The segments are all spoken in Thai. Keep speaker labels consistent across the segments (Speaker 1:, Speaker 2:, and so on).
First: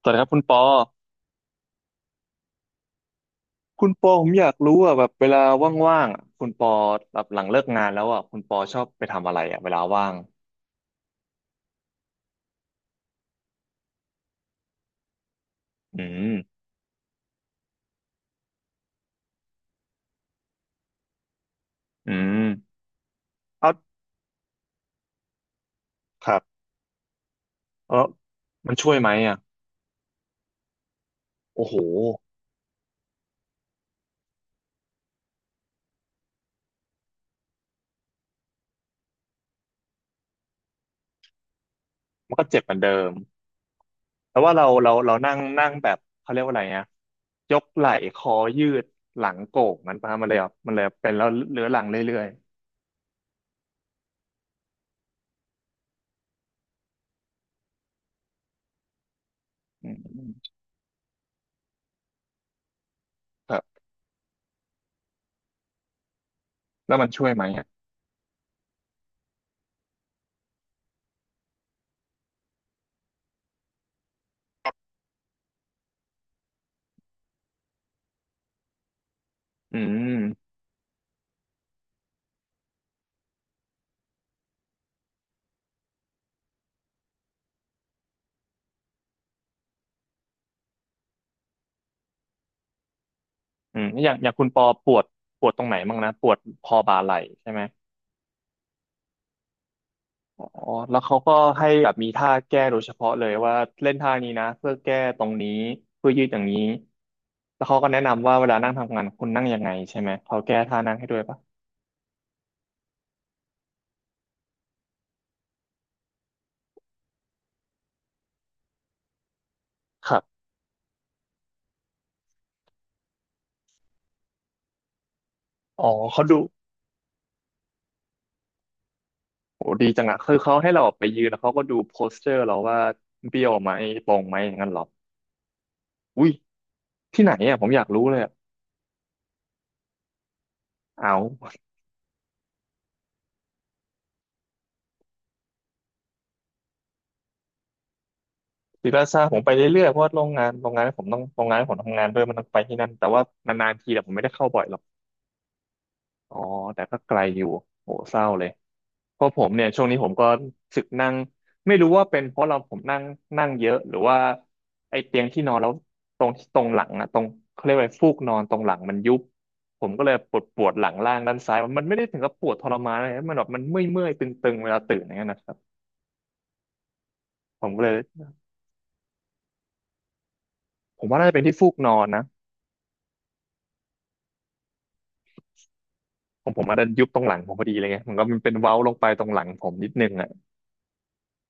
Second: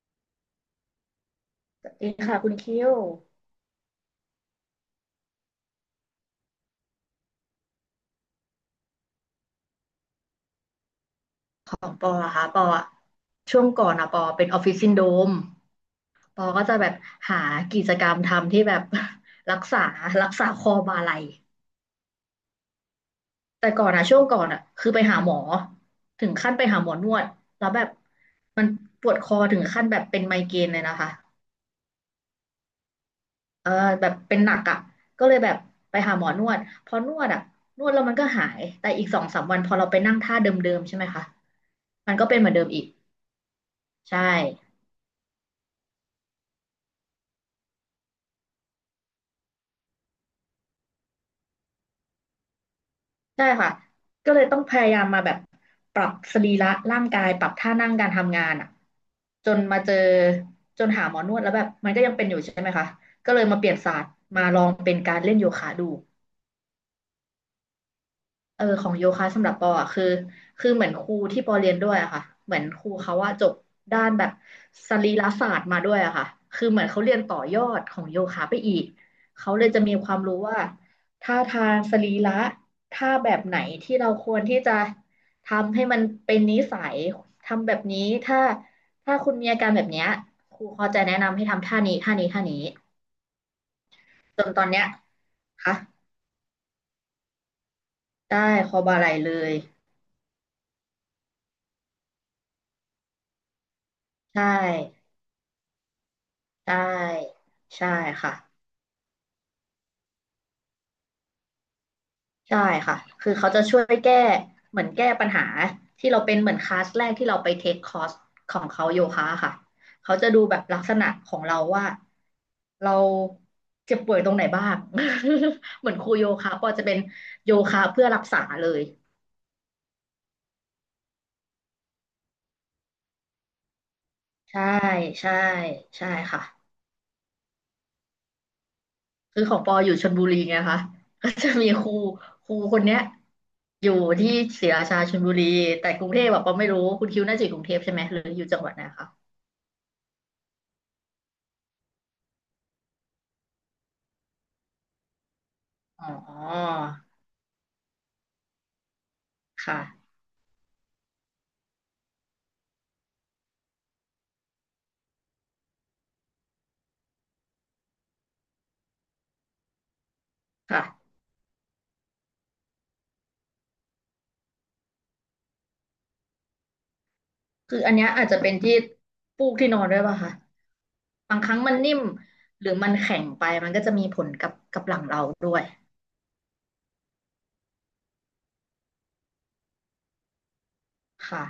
Speaker 1: สวัสดีครับคุณปอ
Speaker 2: สวัสดีค่ะคุณคิว
Speaker 1: คุณปอผมอยากรู้อ่ะแบบเวลาว่างๆอะคุณปอแบบหลังเลิกงานแล้วอ่ะคุณปอชอบไปทำอะไรอ่ะเวลาว่าง
Speaker 2: ของปออะค่ะปออะช่วงก่อนอะปอเป็นออฟฟิศซินโดรม
Speaker 1: อืม
Speaker 2: ปอก็จะแบบหากิจกรรมทำที่แบบ รักษารักษาคอบ่าไหล่
Speaker 1: อืม
Speaker 2: แต่
Speaker 1: เอา
Speaker 2: ก่อนอะช่วงก่อนอะคือไปหาหมอถึ
Speaker 1: ค
Speaker 2: ง
Speaker 1: รับ
Speaker 2: ขั้นไปหาหมอนวดแล้วแบบ
Speaker 1: เออ
Speaker 2: มัน
Speaker 1: มันช่วย
Speaker 2: ป
Speaker 1: ไหม
Speaker 2: วดค
Speaker 1: อ่ะ
Speaker 2: อถึงขั้นแบบเป็นไมเกรนเลยนะคะ
Speaker 1: โอ้โห
Speaker 2: เออแบบเป็นหนักอะก็เลยแบบไปหาหมอนวดพอนวดอะนวดแล้วมันก็หายแต่อีก2-3 วันพอเราไปนั่งท่าเดิมๆใช่ไหมคะมันก็
Speaker 1: มั
Speaker 2: เป็
Speaker 1: น
Speaker 2: น
Speaker 1: ก็
Speaker 2: เหมือน
Speaker 1: เจ็
Speaker 2: เดิ
Speaker 1: บ
Speaker 2: ม
Speaker 1: เหมือ
Speaker 2: อี
Speaker 1: น
Speaker 2: ก
Speaker 1: เดิม
Speaker 2: ใช่
Speaker 1: แต่ว่าเรานั่งนั่งแบบเขาเรียกว่าอะไรนะยกไหล่คอยืดหลังโก่งมันประมาณเลยอ่ะมันเลยเป็นแล้วเรื้อรังเรื่อย
Speaker 2: ใช่ค่ะ ก็เลยต้องพยายามมาแบบปรับสรีระร่างกายปรับท่านั่งการทำงานอ่ะจนมา
Speaker 1: ๆอื
Speaker 2: เจอ
Speaker 1: ม
Speaker 2: จนหาหมอนวดแล้วแบบมันก็ยังเป็นอยู่ใช่ไหมคะ ก็เลย
Speaker 1: ค
Speaker 2: มา
Speaker 1: รั
Speaker 2: เปลี่ยน
Speaker 1: บ
Speaker 2: ศาสตร์มาลองเป็นการเล่นโยคะดู
Speaker 1: แล้วมันช่วยไหมอ่ะ
Speaker 2: เออของโยคะสำหรับปออ่ะคือคือเหมือนครูที่ปอเรียนด้วยอะค่ะเหมือนครูเขาว่าจบด้านแบบสรีรศาสตร์มาด้วยอะค่ะคือเหมือนเขาเรียนต่อยอดของโยคะไปอีกเขาเลย
Speaker 1: อื
Speaker 2: จะมีความรู้
Speaker 1: ม
Speaker 2: ว่าท่าทางสรีระท่าแบบไหนที่เราควรที่จะทำให้มันเป็นนิสัยทำแบบนี้ถ้าถ้าคุณมีอาการแบบเนี้ยครูเขาจะแนะนำให้ทำท่านี้ท่านี้ท่านี้
Speaker 1: อย่าง
Speaker 2: จ
Speaker 1: คุณ
Speaker 2: น
Speaker 1: ป
Speaker 2: ตอ
Speaker 1: อ
Speaker 2: นเนี้ย
Speaker 1: ปวดปวดตรงไหน
Speaker 2: ค่ะ
Speaker 1: บ้างนะปวดคอบ่าไหล่ใช่ไหม
Speaker 2: ได้คอบาไหล่เลย
Speaker 1: อ๋อแล้วเขาก็ให้แบบมีท่าแก้โดยเฉพาะเลยว่าเล่นท่านี้
Speaker 2: ใช่
Speaker 1: นะเพื่อแก้ตรงนี้เพื่อยืดอย่างนี้
Speaker 2: ใช่
Speaker 1: แล้วเขาก็
Speaker 2: ใช่
Speaker 1: แนะนำ
Speaker 2: ค่ะ
Speaker 1: ว่าเวลานั่งทำงานคุณนั่งยังไงใช่ไหมเขาแก้ท่านั่งให้ด้วยปะ
Speaker 2: ใช่ค่ะคือเขาจะช่วยแก้เหมือนแก้ปัญหาที่เราเป็นเหมือนคลาสแรกที่เราไปเทคคอร์สของเขาโยคะค่ะ
Speaker 1: ค
Speaker 2: เขา
Speaker 1: รับ
Speaker 2: จะดูแบบลักษณะของเราว่าเราเจ็บป่วยตรงไหนบ้าง
Speaker 1: อ๋อ
Speaker 2: เหมือนครู
Speaker 1: เขา
Speaker 2: โย
Speaker 1: ดู
Speaker 2: คะก็จะเป็นโยคะเพื่อรักษาเลย
Speaker 1: โหดีจังอะคือเขาให้เราออกไปยืนแล้วเขาก็ดูโพสเจอร์เราว่าเบี้ยวไหมตรงไหมอย่าง
Speaker 2: ใช่
Speaker 1: นั้นหรอ
Speaker 2: ใช่ใช่
Speaker 1: อุ้ย
Speaker 2: ค่ะ
Speaker 1: ที่ไหนอะผมอยากรู้เลยอะ
Speaker 2: คือของปออยู่ชลบุรีไงคะ
Speaker 1: เอา
Speaker 2: ก็จะมีครูคนเนี้ยอยู่ที่ศรีราชาชลบุรีแต่กรุงเทพแบบปอไม่รู้คุณคิวน่าจะอยู่กรุงเทพใช่ไหมหรืออยู่จังหวัดไหน
Speaker 1: ศิลา
Speaker 2: คะ
Speaker 1: ซาผมไปเรื่อยๆเพราะว่าโรงงานที่ผมต้องโรงงานที่ผมทำงานด้วยมันต้องไปที่นั่นแต่ว่านานๆทีแต่ผมไม่ได้เข้าบ่อยหรอก
Speaker 2: อ๋
Speaker 1: อ๋อ
Speaker 2: อ
Speaker 1: แต่ก็ไกลอยู่โหเศร้าเลย เพราะผมเนี่ย
Speaker 2: ค่ะ
Speaker 1: ช่วงนี้ผมก็สึกนั่งไม่รู้ว่าเป็นเพราะเราผมนั่งนั่งเยอะหรือว่าไอ้เตียงที่นอนแล้วตรงหลังอะตรงเขาเรียกว่าฟูกนอนตรงหลังมันยุบผมก็เลยปวดปวด
Speaker 2: ค่ะ
Speaker 1: หลังล่างด้านซ้ายมันไม่ได้ถึงกับปวดทรมานอะไรนะมันแบบมันเมื่อยเมื่อยตึงๆเวลาตื่นอย่างเงี้ยนะครับผม
Speaker 2: คือ
Speaker 1: ก็เล
Speaker 2: อั
Speaker 1: ย
Speaker 2: นเนี้ยอาจจะเป็นที่ปูกที่นอนด้วยป่ะคะ
Speaker 1: ผมว่าน่าจะ
Speaker 2: บา
Speaker 1: เป็
Speaker 2: ง
Speaker 1: น
Speaker 2: ค
Speaker 1: ที่
Speaker 2: รั้ง
Speaker 1: ฟู
Speaker 2: มั
Speaker 1: ก
Speaker 2: น
Speaker 1: นอ
Speaker 2: นิ่ม
Speaker 1: นนะ
Speaker 2: หรือมันแข็งไปมันก็จะมีผลกับหลังเราด้วย
Speaker 1: ผมอาจจะยุบตรงหลังผมพอดีเลยไงมันก็มันเป็นเว้าลงไปตรงหลังผมนิดนึงอ่ะ
Speaker 2: ค่ะ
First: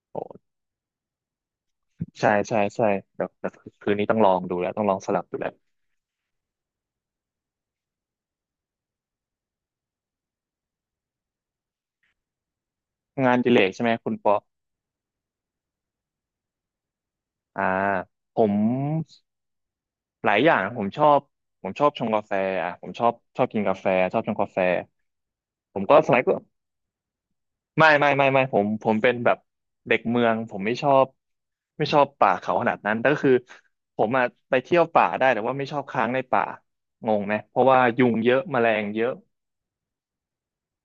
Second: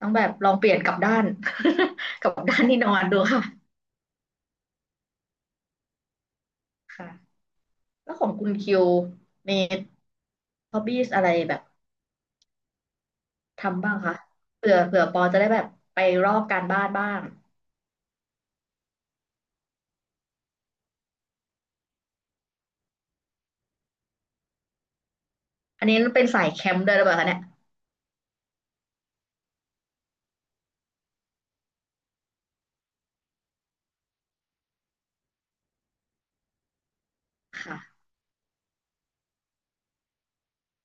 Speaker 2: ต้อง
Speaker 1: โอ
Speaker 2: แบบล
Speaker 1: ้
Speaker 2: องเปลี่ยนกลับด้าน ก
Speaker 1: ใช่
Speaker 2: ลับด้า
Speaker 1: ใช่
Speaker 2: นที่
Speaker 1: ใช่
Speaker 2: นอนดู
Speaker 1: เดี๋ยว
Speaker 2: ค่ะ
Speaker 1: เดี๋ยวคืนนี้ต้องลองดูแล้วต้องลองสลับดูแล้ว
Speaker 2: ค่ะแล้วของคุณคิวมีฮอบบี้อะไรแบบ
Speaker 1: งานอดิเรกใช่
Speaker 2: ทำ
Speaker 1: ไหม
Speaker 2: บ้าง
Speaker 1: คุณ
Speaker 2: คะ
Speaker 1: ปอ
Speaker 2: เผื่อปอจะได้แบบไปรอบการบ้านบ้าง
Speaker 1: อ่าผมหลายอย่างนะผมชอบผมชอบชงกาแฟอ่ะผมชอบชอบกินกาแฟชอบชงกาแฟผม
Speaker 2: อัน
Speaker 1: ก็
Speaker 2: นี้
Speaker 1: สมัย
Speaker 2: เป็น
Speaker 1: ก็
Speaker 2: สายแคมป์ด้วยหรือเปล่าคะเนี่ย
Speaker 1: ไม่ผมเป็นแบบเด็กเมืองผมไม่ชอบไม่ชอบป่าเขาขนาดนั้นแต่ก็คือผมอ่ะไปเที่ยวป่าได้แต่ว่าไม่ชอบค้างในป่างงไหมเพราะว่า
Speaker 2: ค่ะ
Speaker 1: ยุงเยอะแมลงเยอะ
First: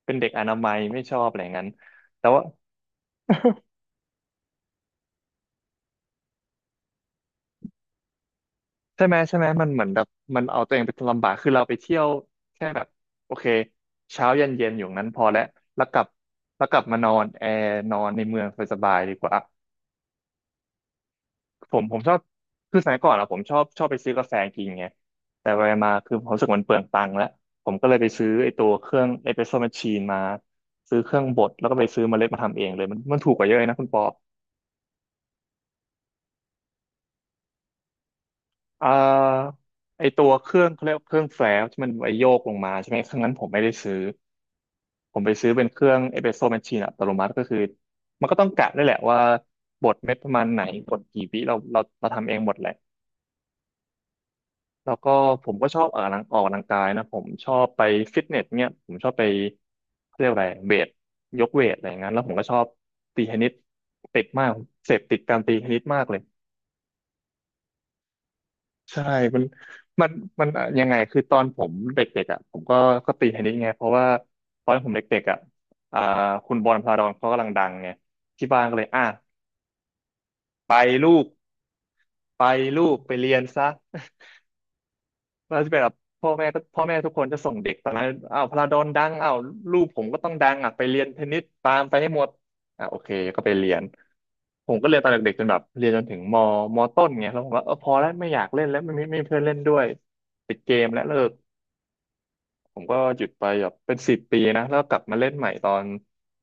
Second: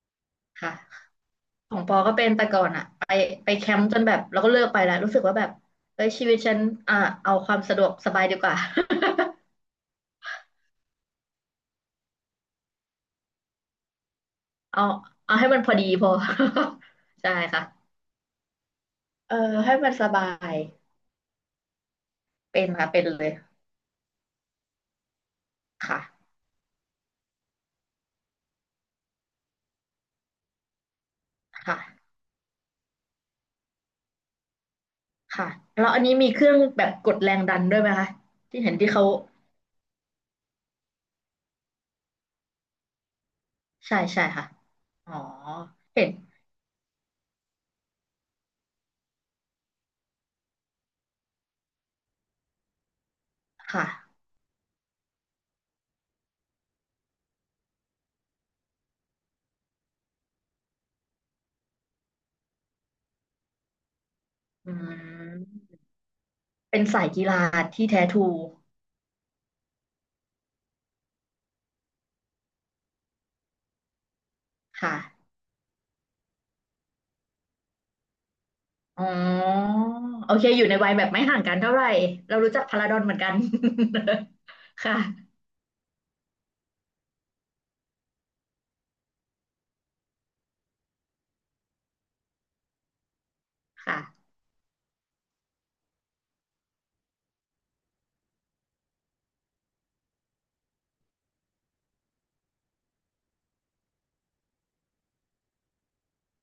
Speaker 1: เป็นเด็กอนา
Speaker 2: ค่ะ
Speaker 1: มัยไม่ชอบอะไรอย่างนั้น
Speaker 2: ของปอก็เป็
Speaker 1: แต่
Speaker 2: น
Speaker 1: ว่า
Speaker 2: แต่ก่อนอะไปไปแคมป์จนแบบเราก็เลิกไปแล้วรู้สึกว่าแบบเฮ้ยชีวิตฉันอ่ะเอาความสะดวกสบายดีกว่า
Speaker 1: ใช่ไหมมันเหมือนแบบมันเอาตัวเองไปลำบากคือเราไปเที่ยวแค่แบบโอเคเช้าเย็นเย็ นอ
Speaker 2: เอา
Speaker 1: ยู่นั้นพอ
Speaker 2: เอา
Speaker 1: แล้ว
Speaker 2: ให้มันพอ
Speaker 1: แล้
Speaker 2: ดี
Speaker 1: วกลั
Speaker 2: พ
Speaker 1: บ
Speaker 2: อ
Speaker 1: แล้วกลับมานอ น
Speaker 2: ใช่
Speaker 1: แอร์
Speaker 2: ค่ะ
Speaker 1: นอนในเมืองสบายๆดีก
Speaker 2: เอ
Speaker 1: ว่า
Speaker 2: อให้มันสบาย
Speaker 1: ผมชอบ
Speaker 2: เป็น
Speaker 1: คือส
Speaker 2: ค่ะ
Speaker 1: มัย
Speaker 2: เป็น
Speaker 1: ก่อน
Speaker 2: เล
Speaker 1: อะ
Speaker 2: ย
Speaker 1: ผมชอบชอบไปซื้อกาแฟกินไงแต่ไปมาคือผ
Speaker 2: ค่ะ
Speaker 1: มรู้สึกมันเปลืองตังค์แล้วผมก็เลยไปซื้อไอ้ตัวเครื่องเอสเปรสโซ่แมชชีนมาซื้อเครื่องบดแล้วก็ไปซื้อ
Speaker 2: ค่ะ
Speaker 1: เมล็ดมาทำเองเลยมันมันถูกกว่าเยอะเลยนะคุณปอ
Speaker 2: ค่ะแล้วอันนี้มีเครื่องแบบกดแรงดันด้วยไหมคะที่เห็น
Speaker 1: อ่
Speaker 2: ที่เขา
Speaker 1: าไอ้ตัวเครื่องเขาเรียกว่าเครื่องแฟลชที่มันไว้โยกลงมาใช่ไหมเครื่องนั้นผมไม่ได้
Speaker 2: ใช่
Speaker 1: ซื้อ
Speaker 2: ใช่ค่ะ อ๋
Speaker 1: ผ
Speaker 2: อ
Speaker 1: มไปซื้อเป็นเครื่อง
Speaker 2: เห็น
Speaker 1: เอสเปรสโซ่แมชชีนอัตโนมัติก็คือมันก็ต้องกะได้วยแหละว่าบดเม็ดประมาณไหนบดกี่วิเราทำเองหมดแหละ
Speaker 2: ค่ะ
Speaker 1: แล้วก็ผมก็ชอบออกกำลังออกกำลังกายนะผมชอบไปฟิตเนสเนี่ยผมชอบไปเขาเรียกอะไรเวทยกเวทอะไรอย่างนั้นแล้วผมก็ชอบตีเทนนิสติดมาก
Speaker 2: อื
Speaker 1: เสพติดการตีเทนนิ
Speaker 2: ม
Speaker 1: สมากเลย
Speaker 2: เป็นสายกีฬาที่แท้ทรู
Speaker 1: ใช่มันมันมันอะยังไงคือตอนผมเด็กๆอ่ะผมก็ตีเทนนิสไงเพราะว่าตอนผมเด็ก
Speaker 2: ค่ะ
Speaker 1: ๆอ่ะอ่าคุณบอลพาราดอนเขากำลังดังไงที่บ้านก็เลยอ่ะ
Speaker 2: อ๋อโอเคอยู่
Speaker 1: ไป
Speaker 2: ในวัยแบ
Speaker 1: ลู
Speaker 2: บไม่
Speaker 1: ก
Speaker 2: ห่างกันเท่าไหร่เรา
Speaker 1: ไป
Speaker 2: รู้จักพา
Speaker 1: ลู
Speaker 2: ราดอ
Speaker 1: ก
Speaker 2: น
Speaker 1: ไป
Speaker 2: เหมือนกั
Speaker 1: เรี
Speaker 2: น
Speaker 1: ยนซะ
Speaker 2: ค่ะ
Speaker 1: แล้วที่แบบพ่อแม่ทุกคนจะส่งเด็กตอนนั้นอ้าวพาราดอนดังอ้าวลูกผมก็ต้องดังอ่ะไปเรียนเทนนิสตามไปให้หมดอ่ะโอเคก็ไปเรียน
Speaker 2: ค่ะ
Speaker 1: ผมก็เรียนตอนเด็กๆจนแบบเรียนจนถึงมต้นไงแล้วผมว่าเออพอแล้วไม่อยากเล่นแล้วไม่มีเพื่อนเล่นด้วยปิดเกมและเลิก ผมก็หยุดไปแบบเป็นสิบปีนะแล้วกลับมาเล่นใหม่ตอน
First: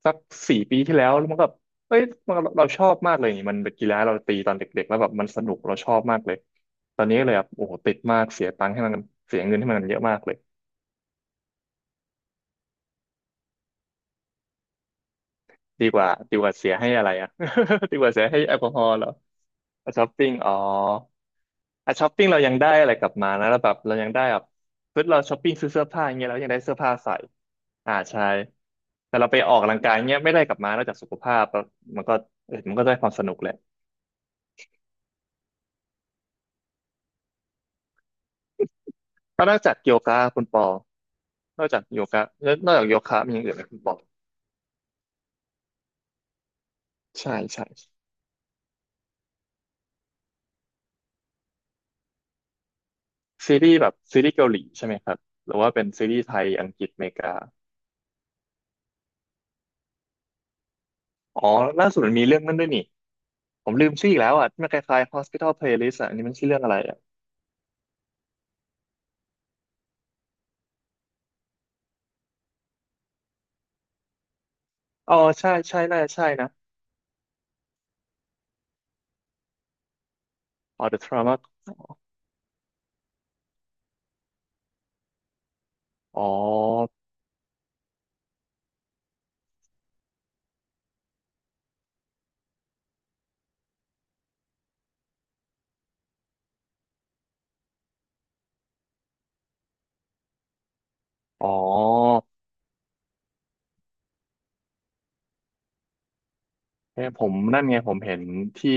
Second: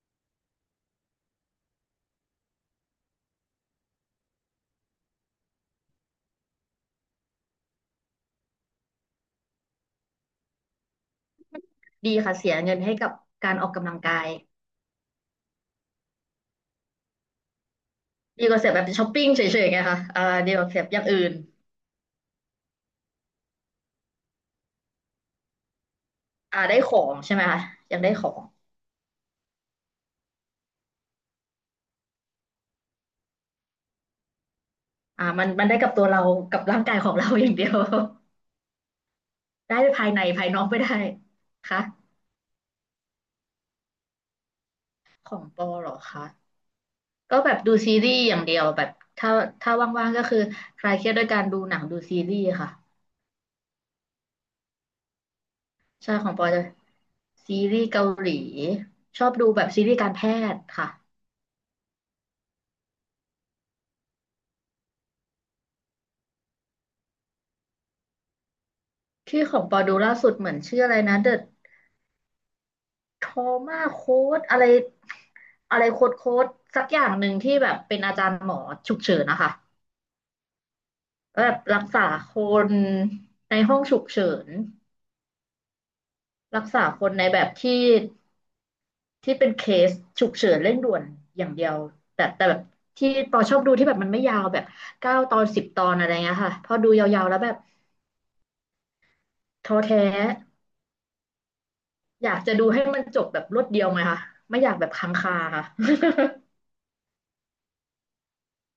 Speaker 1: สักสี่ปีที่แล้วแล้วมันก็เอ้ยมันเราชอบมากเลยนี่มันเป็นกีฬาเราตีตอนเด็กๆแล้วแบบมันสนุกเราชอบมากเลยตอนนี้ก็เลยแบบโอ้โหติดมากเสียตังค์ให้มันเสียเงินให้มันเยอะมากเลย
Speaker 2: ดีค่ะเสียเงินให้กับการออกกำลังกาย
Speaker 1: ดีกว่าเสียให้อะไรอ่ะ ดีกว่าเสียให้
Speaker 2: ดี
Speaker 1: แอ
Speaker 2: ก
Speaker 1: ล
Speaker 2: ว่า
Speaker 1: กอ
Speaker 2: เสีย
Speaker 1: ฮ
Speaker 2: แบ
Speaker 1: อ
Speaker 2: บ
Speaker 1: ล์เหร
Speaker 2: ช้อ
Speaker 1: อ
Speaker 2: ปปิ้งเฉยๆไง
Speaker 1: อ่ะ
Speaker 2: คะ
Speaker 1: ช้อป
Speaker 2: อ่า
Speaker 1: ปิ้งอ๋อ
Speaker 2: ดีกว่าเสียอย่างอื่น
Speaker 1: อ่ะช้อปปิ้งเรายังได้อะไรกลับมานะแล้วแบบเรายังได้แบบเราช้อปปิ้งซื้อเสื้อผ้าอย่างเงี้ยเรายังได้
Speaker 2: อ่า
Speaker 1: เสื้
Speaker 2: ได้
Speaker 1: อ
Speaker 2: ข
Speaker 1: ผ้า
Speaker 2: อ
Speaker 1: ใส่
Speaker 2: งใช่ไหมคะ
Speaker 1: อ่า
Speaker 2: ยังได้
Speaker 1: ใช่
Speaker 2: ของ
Speaker 1: แต่เราไปออกกำลังกายเงี้ยไม่ได้กลับมานอกจากสุขภาพแล้วมันก็เออมันก็ได้ความสนุกแหละ
Speaker 2: อ่ามันมันได้กับตัวเรากับร่างกายของเรา อย่างเดียว
Speaker 1: แล้วนอก จาก
Speaker 2: ได้
Speaker 1: โย
Speaker 2: ภาย
Speaker 1: คะ
Speaker 2: ใน
Speaker 1: คุ
Speaker 2: ภา
Speaker 1: ณ
Speaker 2: ย
Speaker 1: ป
Speaker 2: นอ
Speaker 1: อ
Speaker 2: กไม่ได้
Speaker 1: นอกจา
Speaker 2: ค่ะ
Speaker 1: กโยคะแล้วนอกจากโยคะมีอย่างอื่นไหมคุณปอ
Speaker 2: ของปอเหรอคะ
Speaker 1: ใช่
Speaker 2: ก็แบบ
Speaker 1: ใช่
Speaker 2: ดูซีรีส์อย่างเดียวแบบถ้าถ้าว่างๆก็คือคลายเครียดด้วยการดูหนังดูซีรีส์ค่ะ
Speaker 1: ซีรีส์แบบซีรีส์เกาหลีใช่ไหมครับหรือว่าเป็นซี
Speaker 2: ใช่
Speaker 1: รีส์
Speaker 2: ขอ
Speaker 1: ไท
Speaker 2: งป
Speaker 1: ย
Speaker 2: อจะ
Speaker 1: อังกฤษอเมริกา
Speaker 2: ซีรีส์เกาหลีชอบดูแบบซีรีส์การแพทย์ค่ะ
Speaker 1: อ๋อล่าสุดมันมีเรื่องนั้นด้วยนี่ ผมลืมชื่ออีกแล้วอ่ะที่มันคล้ายๆ Hospital Playlist อ่ะอันนี้มันชื่อเรื่องอะไรอ่ะ
Speaker 2: ที่ของปอดูล่าสุดเหมือนชื่ออะไรนะ The Trauma Code อะไร
Speaker 1: อ๋อใช่
Speaker 2: อะ
Speaker 1: ใช่
Speaker 2: ไร
Speaker 1: น่า
Speaker 2: โค้
Speaker 1: จะ
Speaker 2: ด
Speaker 1: ใช่
Speaker 2: โค้
Speaker 1: นะ
Speaker 2: ดสักอย่างหนึ่งที่แบบเป็นอาจารย์หมอฉุกเฉินนะคะ
Speaker 1: อ๋อ The Trauma
Speaker 2: แล้วแบบรักษาคนในห้องฉุกเฉิน
Speaker 1: อ๋อ
Speaker 2: รักษาคนในแบบที่เป็นเคสฉุกเฉินเร่งด่วนอย่างเดียวแต่แบบที่ปอชอบดูที่แบบมันไม่ยาวแบบ9 ตอน 10 ตอนอะไรเงี้ยค่ะพอดูยาวๆแล้วแบบท้อแท้
Speaker 1: อ๋อ
Speaker 2: อยากจะดูให้มันจบแบบรวดเดียวไงคะไม่อยากแบบค้างคาค่ะ
Speaker 1: เนี่ยผมนั่นไงผมเห็นที่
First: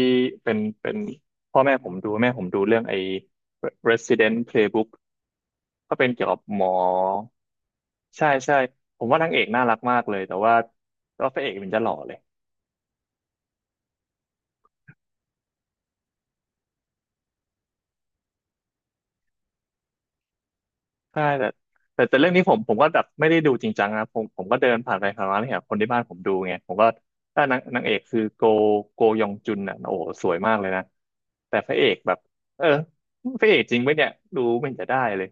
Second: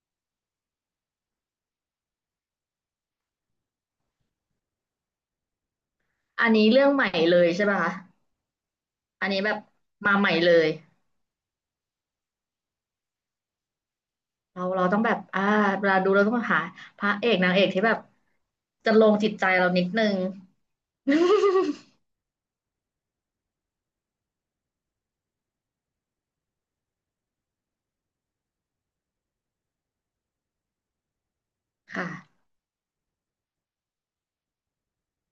Speaker 1: เป็นพ่อแม่ผมดูแม่ผมดูเรื่องไอ้ Resident Playbook ก็เป็นเกี่ยวกับ
Speaker 2: อัน
Speaker 1: หม
Speaker 2: นี้
Speaker 1: อ
Speaker 2: เรื่องใหม่เลยใช่ป่ะคะ
Speaker 1: ใช่ใช่ผมว่า
Speaker 2: อั
Speaker 1: นา
Speaker 2: น
Speaker 1: งเอ
Speaker 2: นี้
Speaker 1: ก
Speaker 2: แบบ
Speaker 1: น่ารักมากเล
Speaker 2: มา
Speaker 1: ย
Speaker 2: ใหม่
Speaker 1: แต่
Speaker 2: เล
Speaker 1: ว่า
Speaker 2: ย
Speaker 1: พระเอกมันจะหล่อเลย
Speaker 2: เราต้องแบบอ่าเวลาดูเราต้องหาพระเอกนางเอกที่แบบจะลงจิตใจเรานิดนึง
Speaker 1: ใช่แต่เรื่องนี้ผมก็แบบไม่ได้ดูจริงจังนะผมก็เดินผ่านไปผ่านมาเนี่ยคนที่บ้านผมดูไงผมก็ถ้านางเอกคือโกยองจุนอ่ะโอ้โหสวยมากเลยนะแต่พระเอกแบบ
Speaker 2: ค่ะ
Speaker 1: เออพระเอกจริงไหมเนี่ยดูไม่เห็นจะได้เลย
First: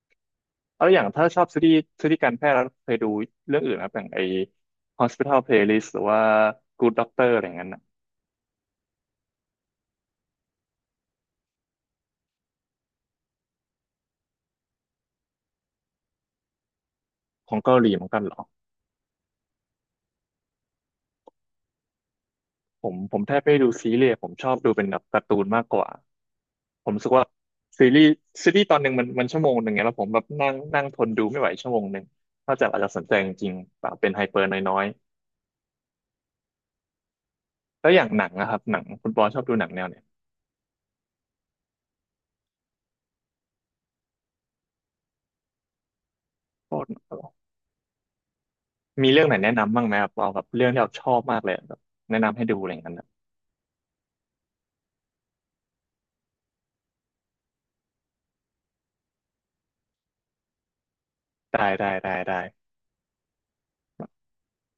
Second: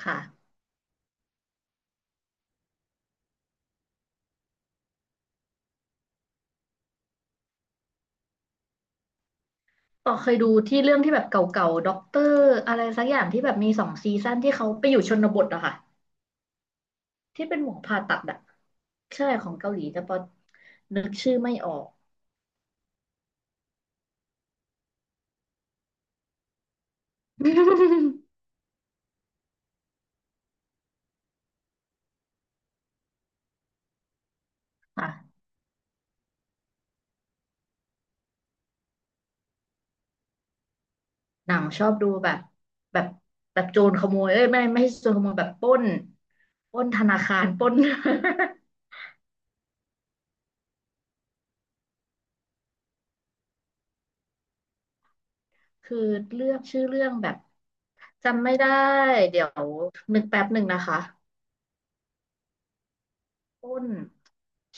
Speaker 2: ค่ะ
Speaker 1: แล้วอย่างถ้าชอบซีรีส์การแพทย์แล้วเคยดูเรื่องอื่นนะครับอย่างไอ้ Hospital Playlist หรือว่า Good Doctor อะไรอย่างนั้นน่ะ
Speaker 2: ต่อเคยดูที่เรื่องที่แบบเก่าๆด็อกเตอร์อะไรสักอย่างที่แบบมี2 ซีซั่นที่เขาไปอยู่ชนบทอะค่ะที่
Speaker 1: ขอ
Speaker 2: เป็น
Speaker 1: ง
Speaker 2: หม
Speaker 1: เกา
Speaker 2: อ
Speaker 1: หลี
Speaker 2: ผ่า
Speaker 1: เหมือน
Speaker 2: ตั
Speaker 1: กั
Speaker 2: ด
Speaker 1: นเหร
Speaker 2: อะ
Speaker 1: อ
Speaker 2: ใช่ของเกาหลีแต่พอนึกชื่อไม่ออก
Speaker 1: ผมแทบไม่ได้ดูซีรีส์ผมชอบดูเป็นแบบการ์ตูนมากกว่า ผมรู้สึกว่าซีรีส์ซีรีส์ตอนหนึ่งมันชั่วโมงหนึ่งไงแล้วผมแบบนั่งนั่งทนดูไม่ไหวชั่วโมงหนึ่งนอกจากอาจจะสนใจจริงๆเปล่าเป็นไฮเปอร์น้อย
Speaker 2: ค่ะ
Speaker 1: ๆแล้วอย่างหนังนะครับหนังคุณปอชอบดูหนังแนวเนี่ย
Speaker 2: หนังชอบดูแบบแบบแบบโจรขโมยเอ้ยไม่ใช่โจรขโมยแบบปล้น
Speaker 1: โค
Speaker 2: ปล้
Speaker 1: ต
Speaker 2: นธนา
Speaker 1: ร
Speaker 2: คารปล้น
Speaker 1: มีเรื่องไหนแนะนำบ้างไหมครับเอาแบบเรื่องที่เราชอบมากเลยแบบแนะนำให้ดูอะไรอย่างนั้นนะ
Speaker 2: คือเลือกชื่อเรื่องแบบจำไม่ได้เดี๋ยวนึกแป๊บหนึ่งนะคะ
Speaker 1: ได้ได้ได้ได้
Speaker 2: ปล้น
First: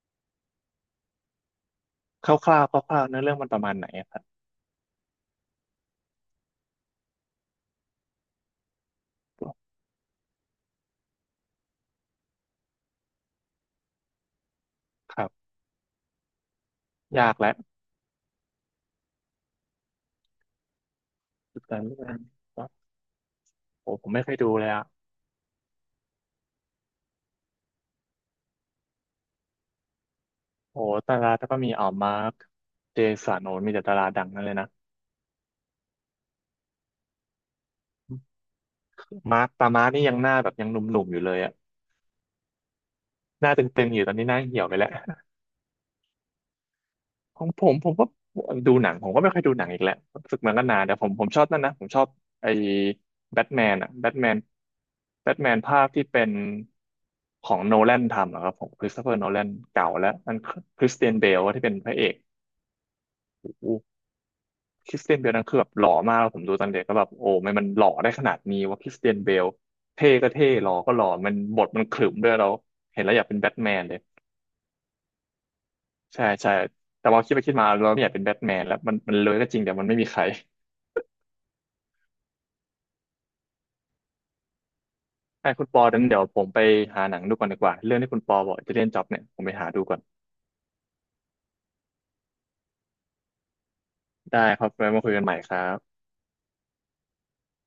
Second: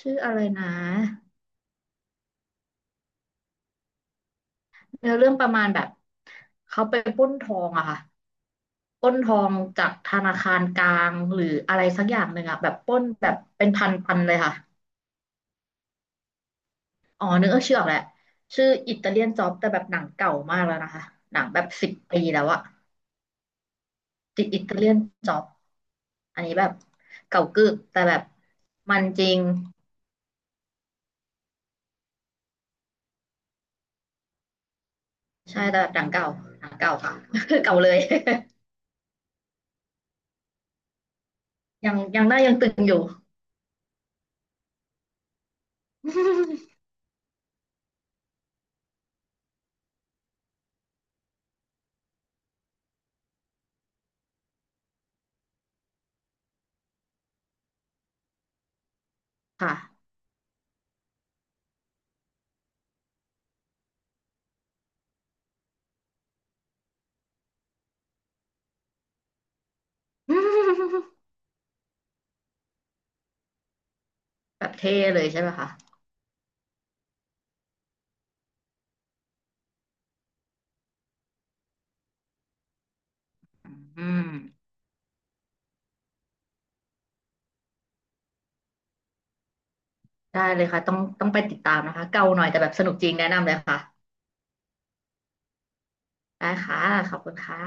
Speaker 2: ชื่ออะไรนะ
Speaker 1: คร่าวๆคร่าวๆเนื้อเรื่องมันประมาณไหนอะครับ
Speaker 2: เนื้อเรื่องประมาณแบบเขาไปปล้นทองอะค่ะปล้นทองจากธนาคารกลางหรืออะไรสักอย่างหนึ่งอะแบบปล้นแบบเป็นพันพันเลยค่ะ
Speaker 1: ครับ
Speaker 2: อ๋
Speaker 1: ยา
Speaker 2: อ
Speaker 1: ก
Speaker 2: นึ
Speaker 1: แล้
Speaker 2: ก
Speaker 1: ว
Speaker 2: เออชื่อออกแหละชื่ออิตาเลียนจ็อบแต่แบบหนังเก่ามากแล้วนะคะหนังแบ
Speaker 1: สุด
Speaker 2: บ
Speaker 1: ท้าย
Speaker 2: สิบ
Speaker 1: เรื่อง
Speaker 2: ปีแล้วอะ
Speaker 1: โอ้ผมไม่เคย
Speaker 2: ติด
Speaker 1: ดู
Speaker 2: อิ
Speaker 1: เลย
Speaker 2: ตา
Speaker 1: อะ
Speaker 2: เลียนจ็อบอันนี้แบบเก่ากึกแต่แบบมันจริง
Speaker 1: โอ้ดาราแต่ก็มีอ๋อมาร์คเจสันโอ้มีแต่ดาราดังนั่นเลยนะ
Speaker 2: ใช่แต่แบบหนังเก่าหนังเก่าค่ะ เก่าเลย
Speaker 1: มาร์คตามาร์คนี่ยังหน้าแบบยังหนุ่มๆอยู่เลยอะ
Speaker 2: ยังหน้ายังตึงอยู่
Speaker 1: หน้าเตึงๆอยู่ตอนนี้หน้าเหี่ยวไปแล้ว ของผมก็ดูหนังผมก็ไม่ค่อยดูหนังอีกแล้วรู้สึกมันก็นานแต่ผมชอบนั่นนะ ผมชอบไอ้แบทแมนอะแบทแมนแบทแมนภาคที่เป็นของโนแลนทำอะครับผมคริสโตเฟอร์โนแลน
Speaker 2: ค่ะ
Speaker 1: เก่าแล้วมันคริสเตียนเบลที่เป็นพระเอกโอ้โหคริสเตียนเบลนั่นคือแบบหล่อมากแล้วผมดูตอนเด็กก็แบบโอ้ไม่มันหล่อได้ขนาดนี้ว่าคริสเตียนเบลเท่ก็เท่หล่อก็หล่ อมันบทมันขรึมด้วยเราเห็นแล้วอยากเป็นแบทแมนเลย
Speaker 2: แบบเท่เลยใช่ไหมคะ
Speaker 1: ใช่ใช่แต่ว่าคิดไปคิดมาเราไม่อยากเป็นแบทแมนแล้วมันเลยก็จริงแต่มันไม่มีใคร
Speaker 2: อืม
Speaker 1: ให้คุณปอนั้นเดี๋ยวผมไปหาหนังดูก่อนดีกว่าเรื่องที่คุณปอบอกจะเล่นจ็อบเนี่ยผมไปหาดูก่อน
Speaker 2: ได้เลยค่ะต้องไปติดตามนะคะเก่าหน่อยแต่แบบสนุกจริงแนะนำเลยค่ะ
Speaker 1: ได้ครับไว้มาคุยกันใหม่ครับ
Speaker 2: ได้ค่ะขอบคุณค่ะ